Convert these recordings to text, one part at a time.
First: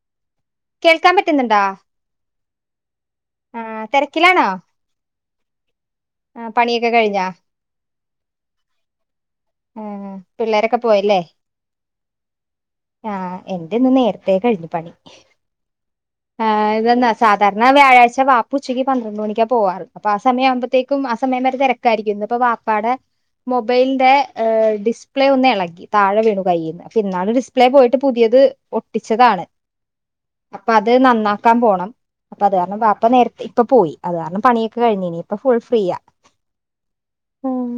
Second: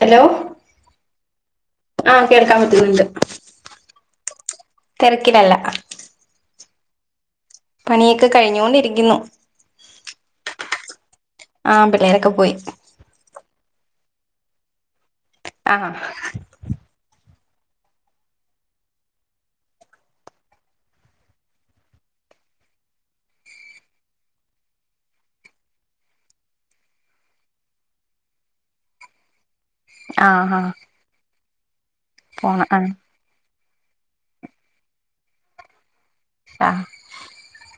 Hello കേൾക്കാം പറ്റുന്ന്ണ്ടോ? ആഹ് കേൾക്കാൻ പറ്റുന്ന്ണ്ട്. അ തെരക്കിലാണോ? തെരക്കിലല്ല. ആ പണിയൊക്കെ കഴിഞ്ഞാ? പണിയൊക്കെ കഴിഞ്ഞോണ്ടിരിക്കുന്നു. ഉം. പിള്ളേരൊക്കെ പോയി അല്ലേ? ആ പിള്ളേരൊക്കെ പോയി. ആഹ് എൻ്റെ ഇന്ന് നേരത്തേ കഴിഞ്ഞു പണി. ആഹ് ആ ഇതന്നാ സാധാരണ വ്യാഴാഴ്ച്ച വാപ്പുഉച്ചക്ക് പന്ത്രണ്ട് മണിക്ക പോവാറ് അപ്പൊ ആ സമയ ആവുമ്പോഴത്തേക്ക് ക്കും അസമയം വരെ തിരക്കായിയിരിക്കുന്നു ഇന്ന്പ്പൊ വാപ്പാടെ മൊബൈലിന്റെ് ഏ ഡിസ്പ്ലേ ഒന്ന് ഇളകി താഴെ വീണു കൈയ്യിന്ന് അപ്പൊ എന്നാണ് ഡിസ്പ്ലേ പോയിട്ട് പുതിയത് ഒട്ടിച്ചതാണ് ആ ആ അപ്പൊ അത് നന്നാക്കാം പോണ അപ്പ അത് പോണ കാരണം പാപ്പ ആ നേരത്തെ ഇപ്പൊ പോയി അത് കാരണം പണിയൊക്കെ കഴിഞ്ഞീനീ ഇപ്പൊ ഫുൾ ഫ്രീയാ ആ ഉം.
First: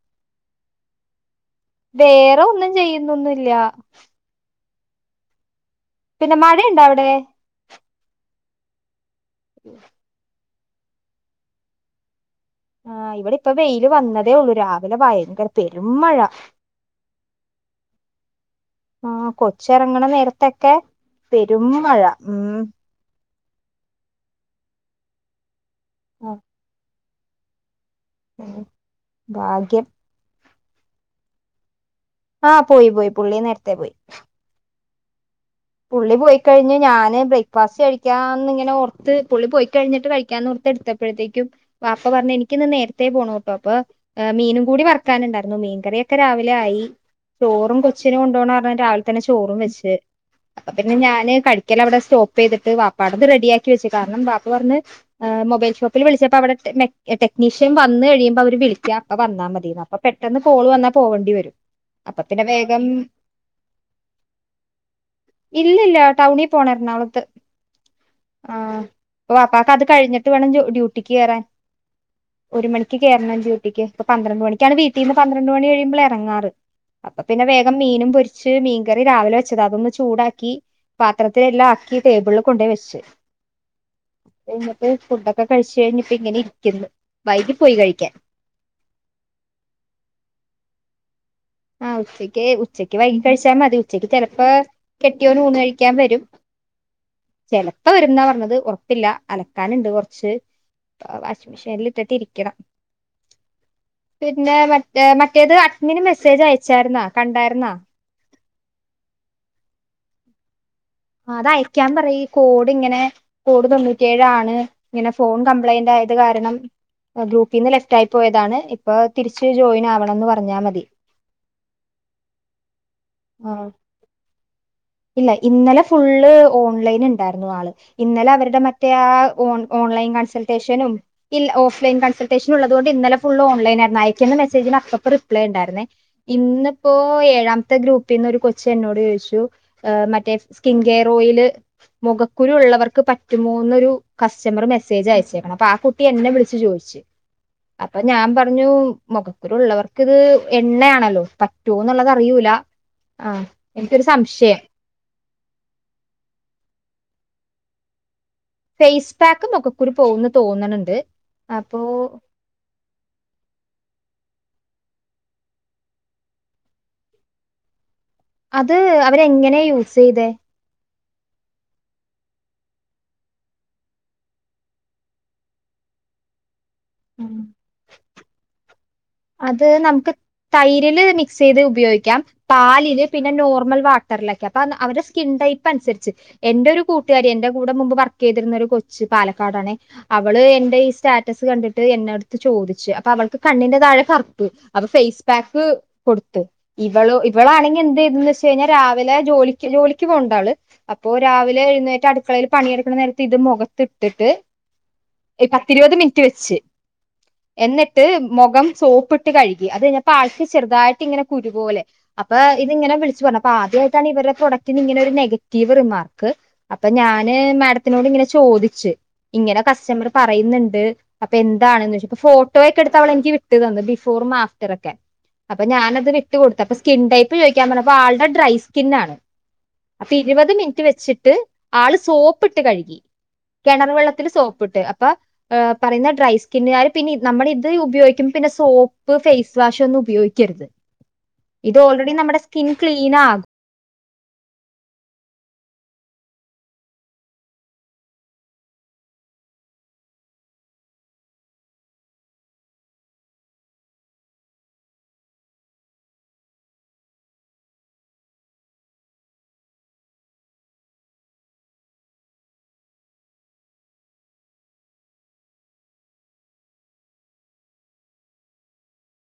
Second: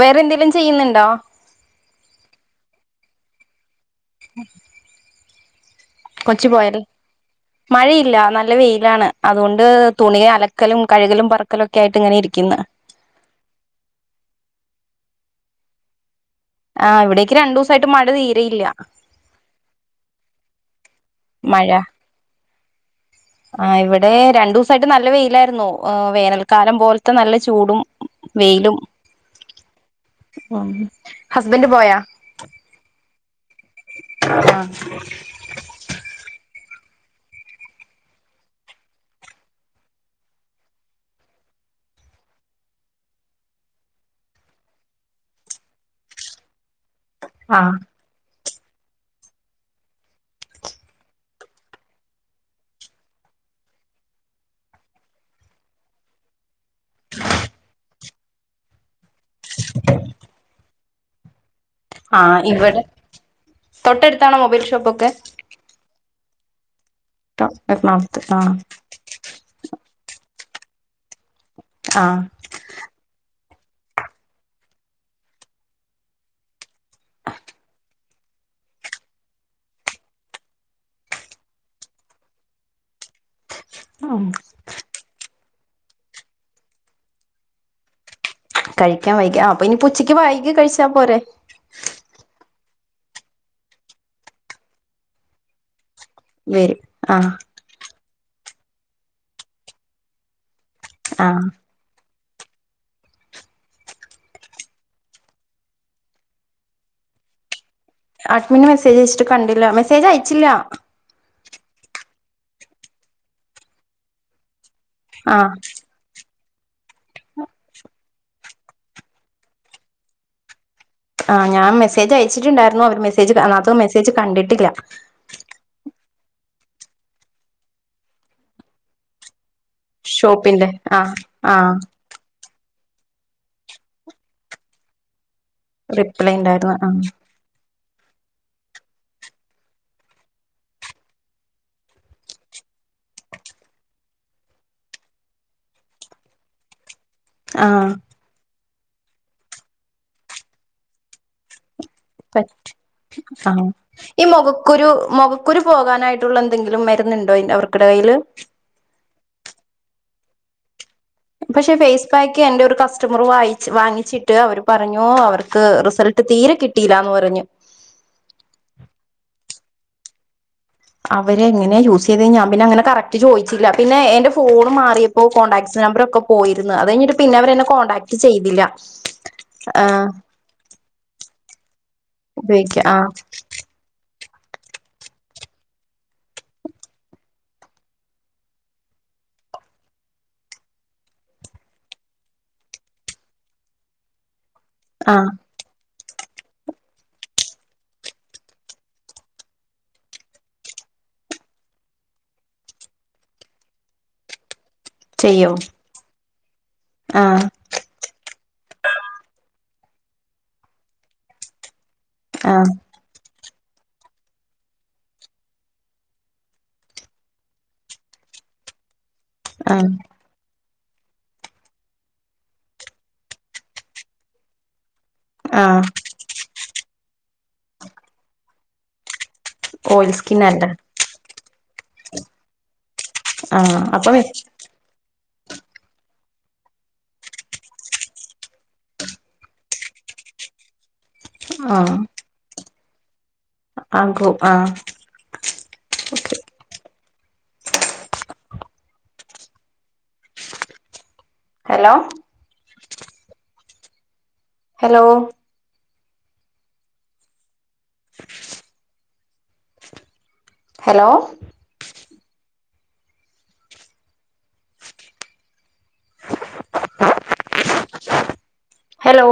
വേറെന്തേലും ചെയ്യുന്ന്ണ്ടോ? വേറെ ഒന്നും ചെയ്യുന്നൊന്ന്ല്ല ഉം പിന്നെ കൊച്ച് പോയടി മഴയുണ്ടോ അവിടെ മയയില്ല നല്ല വെയിലാണ് അതുകൊണ്ട് തുണിയെ അലക്കലും കഴുകലും പറക്കലുംക്കെയായിട്ട് ഇങ്ങനെ ഇരിക്കുന്ന്. ആഹ് ഇവിടെ ഇപ്പ വെയില് വന്നതേ ഉള്ളൂ രാവിലെ വയങ്കരപെരും മഴ ആ ഇവിടേക്ക് രണ്ടു ദിവസായിട്ട് മഴ തീരെയില്ല ആ കൊച്ചറങ്ങണ നേരത്തൊക്കെ പെരും മഴ ഉം. ആ ഇവടെ രണ്ടുസായിട്ട് നല്ല വെയിലായിരുന്നു അ് വേനൽക്കാലം പോലത്തെ നല്ല ചൂടും ഉം വെയിലും ഭാഗ്യം ഹ്മ് ഹസ്ബൻഡ് പോയോ ആ പോയി പോയി പുള്ളി നേരത്തെ പോയി. ആ പുള്ളി പോയി കഴിഞ്ഞ് ഞാന് ബ്രേക്ക്ഫാസ്റ്റ് കഴിക്കാന്ന്ങ്ങനെ ഓർത്ത് പുള്ളി പോയിക്കഴിഞ്ഞിട്ട് കഴിക്കാന്ന് ർത്ത്ത്തെടുത് പ്പോഴത്തേക്കും വാപ്പ പറഞ്ഞ എനിക്കിന്ന് നേരത്തെേ പോണോട്ട അപ്പൊ ഏ മീനുംകൂടി വറുക്കാന്ണ്ടായിരുന്നു മീൻകറിയൊക്കെ രാവിലെ ആയി ആ ചോറും കൊച്ചിന് കൊണ്ടോണാറ്ണം രാവിലെ തന്നെ ചോറും വെച്ച് അപ്പപിന്നെ ഞാന് കഴിക്കല അവിടെ സ്റ്റോപ്പ് ചെയ്തിട്ട് വാപ്പ അടത്റെഡിയാക്കി വെച്ചു കാരണം വാപ്പ പറഞ്ഞ് ആ മൊബൈൽ ഷോപ്പിൽ വിളിച്ചപ്പോ അവടെ ടെക് നെക് എ ടെക്നീഷ്യംവന്ന് കഴിയുമ്പൊ അവര് വിളിക്കാ അപ്പ വന്നാ മതിന്ന് അപ്പൊ പെട്ടെന്ന് കോള് വന്നാ പോകണ്ടി വരും അപ്പൊ ആഹ് പിന്നെ ഇവിടെ വേഗം തൊട്ടടുത്താണോ മൊബൈൽ ഷോപൊക്കെ ഇല്ല ഇല്ല ടൗണിൽ പോണം എറണാകുളത്ത് [unintelligible] എറണാകുളത്ത് ആഹ് വാപ്പാക്ക് അത് കഴിട്ട് വേണം ഡ്യു ഡ്യൂട്ടിക്ക് കേറാൻ ആഹ് ഒരു മണിക്ക് കേറണം ഡ്യൂട്ടിക്ക് ഇപ്പ പന്ത്രട്മണിക്കാണ് വീട്ടീന്ന് പന്ത്രണ്ട് മണി കഴിയുമ്പളെ എറങ്ങാറ് അപ്പൊ പിന്നെ വേഗം മീനും പൊരിച്ച് മീൻ കറി രാവിലെ വ [unintelligible] അതൊന്ന് ചൂടാക്കി പാത്രത്തിൽ എല്ലാം ആക്കി ടേബിളിൽ കൊണ്ടയ് വെച്ചു ഉം എന്നിട്ട് ഫുഡൊക്കെ കഴിച്ചഴിഞ്ഞിപ്പങ്ങനെ ഇരിക്ക്‌ന്ന് വൈകി പോയി കഴിക്കാൻ കഴിക്കാൻ വൈകി ആ അപ്പൊനി ഉച്ചക്ക് വൈകി കഴിച്ചാ പോരെ ആഹ് ഉച്ചയ്ക്ക് ഉച്ചക്ക് വൈകി കഴിച്ചാ മതി ഉച്ചക്ക് ചെലപ്പോ കെട്ടിയോന് ഊണ് കഴിക്കാൻ വരും വരും ആഹ് ചെലപ്പം വരുന്നാ പറഞ്ഞത് ഉറപ്പില്ല അലക്കാനുണ്ട് കുറച്ച് ആഹ് വാഷിംഗ് മെഷീനൽ ഇട്ടിട്ട് ഇരിക്കണം പിന്നെ മറ്റ മറ്റേത് അഡ്മിന് മെസ്സേ സ്സേജ് അയച്ചായിരുന്നാ കണ്ടായിരുന്നോ അഡ്മിന് മെസ്സേജ് അയച്ചിട്ട് കണ്ടില്ല മെസ്സേജ് അയച്ചില്ല അത് അയക്കാൻ പറയ് കോഡ് ഇങ്ങനെ കോട് തൊണ്ണൂറ്റി ഏഴ് ആണ് ഇങ്ങനെ ഫോൺ ആഹ് കംപ്ലൈന്റ് ആയത് കാരണം ഗ്രൂപ്പിൽ നിന്ന് ലെഫ്റ്റ് ആയി പോയതാണ് ഇപ്പൊ തിരിച്ച് ജോയിൻ ആവണംന്ന് പറഞ്ഞാൽ മതി ആഹ് ഞാൻ മെസേജ് അയച്ചിട്ടുണ്ടായിരുന്നു അവര് മെസ്സേജ് ആ അതനാത്ത മെസ്സേജ് കണ്ടിട്ടില്ല ഇല്ല ഇന്നലെ ഫുള്ള് ഓൺലൈൻ ഉണ്ടായിരുന്നു ആള് ഇന്നലെ അവരുടെ മറ്റേ ആ ഓൺ ഓൺലൈൻ ഷോപ്പിന്റെ കൺസൽട്ടേഷനും ആഹ് ഇൽ ആഹ് ഓഫ് ലൈൻ കൺൻസൽ ഷനും ഉള്ളത് കൊണ്ട് ഇന്നലെ ഫുൾ ഓൺലൈനായിരുന്നു. അയക്കുന്ന മെസേജിന് അപ്പപ്പ റിപ്ലൈണ്ടായിരുന്നു റിപ്ലൈ ഉണ്ടായിരുന്നു ഇന്നിപ്പോ ആഹ് ഏഴാമത്തെ ഗ്രൂപ്പിന്ന് ഒരു കൊച്ച് എന്നോട് ചോയ്ച്ചു മറ്റേ സ്കിൻ കെയർ ഓയില് മൊഖക്കുരു ഉള്ളവർക്ക് പറ്റുമോന്നൊരു കസ്റ്റമർ മെസ്സേജ് അയച്ചേക്കണ്. അപ്പോ ആ കുട്ടി എന്നെ വിളിച്ചു ചോയ്ച്ച് ആഹ് അപ്പ ഞാൻ പറഞ്ഞു. മൊഖക്കുരുള്ളവർക്ക്ത് എണ്ണയാണല്ലോ പറ്റോന്നുള്ളത് അറിയൂല പറ്റ് ആഹ് അഹ് എനിക്കൊരു ഈ സംശയം മൊഖക്കുരു മൊക കുരു പോകാനായിട്ടുള്ള എന്തെങ്കിലും മരുന്നുണ്ടോ ഇൻ അവർക്കടെ കയ്യില് ഫേസ് പാക്ക് മൊഖക്കുരു പോകുംന്ന് തോന്നണ് ണ്ട് പക്ഷേ ഫേസ്പാക്ക് ക്ക് എന്റെ ഒരു കസ്റ്റമറ് വായിച്ച് വാങ്ങിച്ചിട്ട് അവര് പറഞ്ഞു അവർക്ക് റിസൾട്ട് തീരെ കിട്ടിയില്ലാന്ന് പറഞ്ഞു. അത് അവര് എങ്ങനെ യൂസ്യ്തെ? അവരെങ്ങനെ യൂസ്യ്തേ ഞാൻ പിന്നെ അങ്ങനെ കറക്ട് ചോയിച്ചില്ല. പിന്നെ എന്റെ ഫോൺ മാറിയപ്പോ കോൺടാക്ട് നമ്പർ ഒക്ക പോയിരുന്ന് അത് കഴിഞ്ഞിട്ട് ഉം. പിന്നെ അവരെന്നെ കോൺടാക്ട് ചെയ്തില്ല. അത് ആഹ് നമുക്ക് തൈരില് മിക്സ് ചെയ്ത് ഉപയോഗിക്കാം. ഉപയോഗിക്ക പാലില് ആഹ് പിന്നെ നോർമൽ വാ ട്ടറിലൊക്കെ അപ്പ അവർടെ സ്കിൻ ടൈപ്പ് അനുസരിച്ച് എന്റെ ഒരു കൂട്ടുകാരി എന്റെ കൂടെ മുമ്പ് വർക്ക് ചെയ്തിരുന്ന ഒരു കൊച്ച് പാലക്കാടാണേ അവള് എന്റെ ഈ സ്റ്റാറ്റസ് കണ്ടിട്ട് എന്ന അടുത്ത് ചോദിച്ച്. അപ്പ അവൾക്ക് കണ്ണിന്റെ താഴെ കറപ്പ് അപ്പ ഫേസ് ആഹ് പാക്ക് കൊടുത്ത്. ഇവളോ ഇവളാണെങ്കിൽ എന്ത് ചെയ്തന്ന് വെച്ച് കഴിഞ്ഞാ രാവിലെ ജോലിക്ക് ജോലിക്ക് പോണ് ണ്ട് ആള് അപ്പോ രാവിലെ എഴുന്നേറ്റ് അടുക്കളയിൽ പണിയെടുക്കുന്ന നേരത്ത് ഇത് മൊഖത്ത് ഇട്ടിട്ട് ചെയ്യോ പത്ത് ഇരുപത് മിനിറ്റ് വെച്ച് ആഹ് എന്നട്ട് മൊഖം സോപ്പിട്ട് കഴുകി. അത് കഴിഞ്ഞപ്പോ ആൾക്ക് ചെറുതായിട്ട് ഇങ്ങനെ കുരുപോലെ. അപ്പ ഇത് ആഹ് ഇങ്ങനെ വിളിച്ച് പറഞ്ഞ് അപ്പ ആദ്യമായിട്ടാണ് ഇവരുടെ പ്രൊഡക്ടിന് ഇങ്ങനെ ഒരു നെഗറ്റീവ് റിമാർക്ക് അപ്പ ഞാന് മാഡത്തിനോട് ഇങ്ങനെ ചോദിച്ച് ഇങ്ങനെ ആഹ് കസ്റ്റമർ പറയുന്നുണ്ട്. അപ്പ എന്താണെന്ന് ചോച്ച്. അപ്പ ഫോട്ടോയൊക്കെ എടുത്ത് അവളെനിക്ക് വിട്ട് തന്ന്‌ ബിഫോറും ആഫ്റ്റർ ഒക്കെ അപ്പ ആഹ് ഞാനത് വി ട്ട് കൊടുത്ത് അപ്പ സ്കിൻടൈപ്പ് ചോദിക്കാൻ പറഞ്ഞപ്പോ ആൾടെ ഡ്രൈ സ്കിന്നാണ്. അപ്പ ഓയിൽ സ്കിൻ ഇരുപത് അല്ലേ മിനിറ്റ് വെച്ചിട്ട് ആള് സോപ്പിട്ട് കഴുകി ആഹ് കെണറ് അപ്പം വെള്ളത്തില് സോ പ്പ്‌ട്ട് അപ്പ ഏഹ് പറയുന്ന ഡ്രൈ സ്കിന്ന് കാര് പിന്നെ നമ്മടെ ഇത് ഉപയോഗിക്ക്മ്പ പിന്നെ സോപ്പ് ഫേസ് വാഷ് ഒന്നും ഉപയോഗിക്കരുത്. ഇത് ഓൾറെഡി നമ്മടെ സ്കിൻ ക്ലീനാ ആക്കും. ആഹ് ഹലോ ഹലോ [inaudible] ഹലോ ഹലോ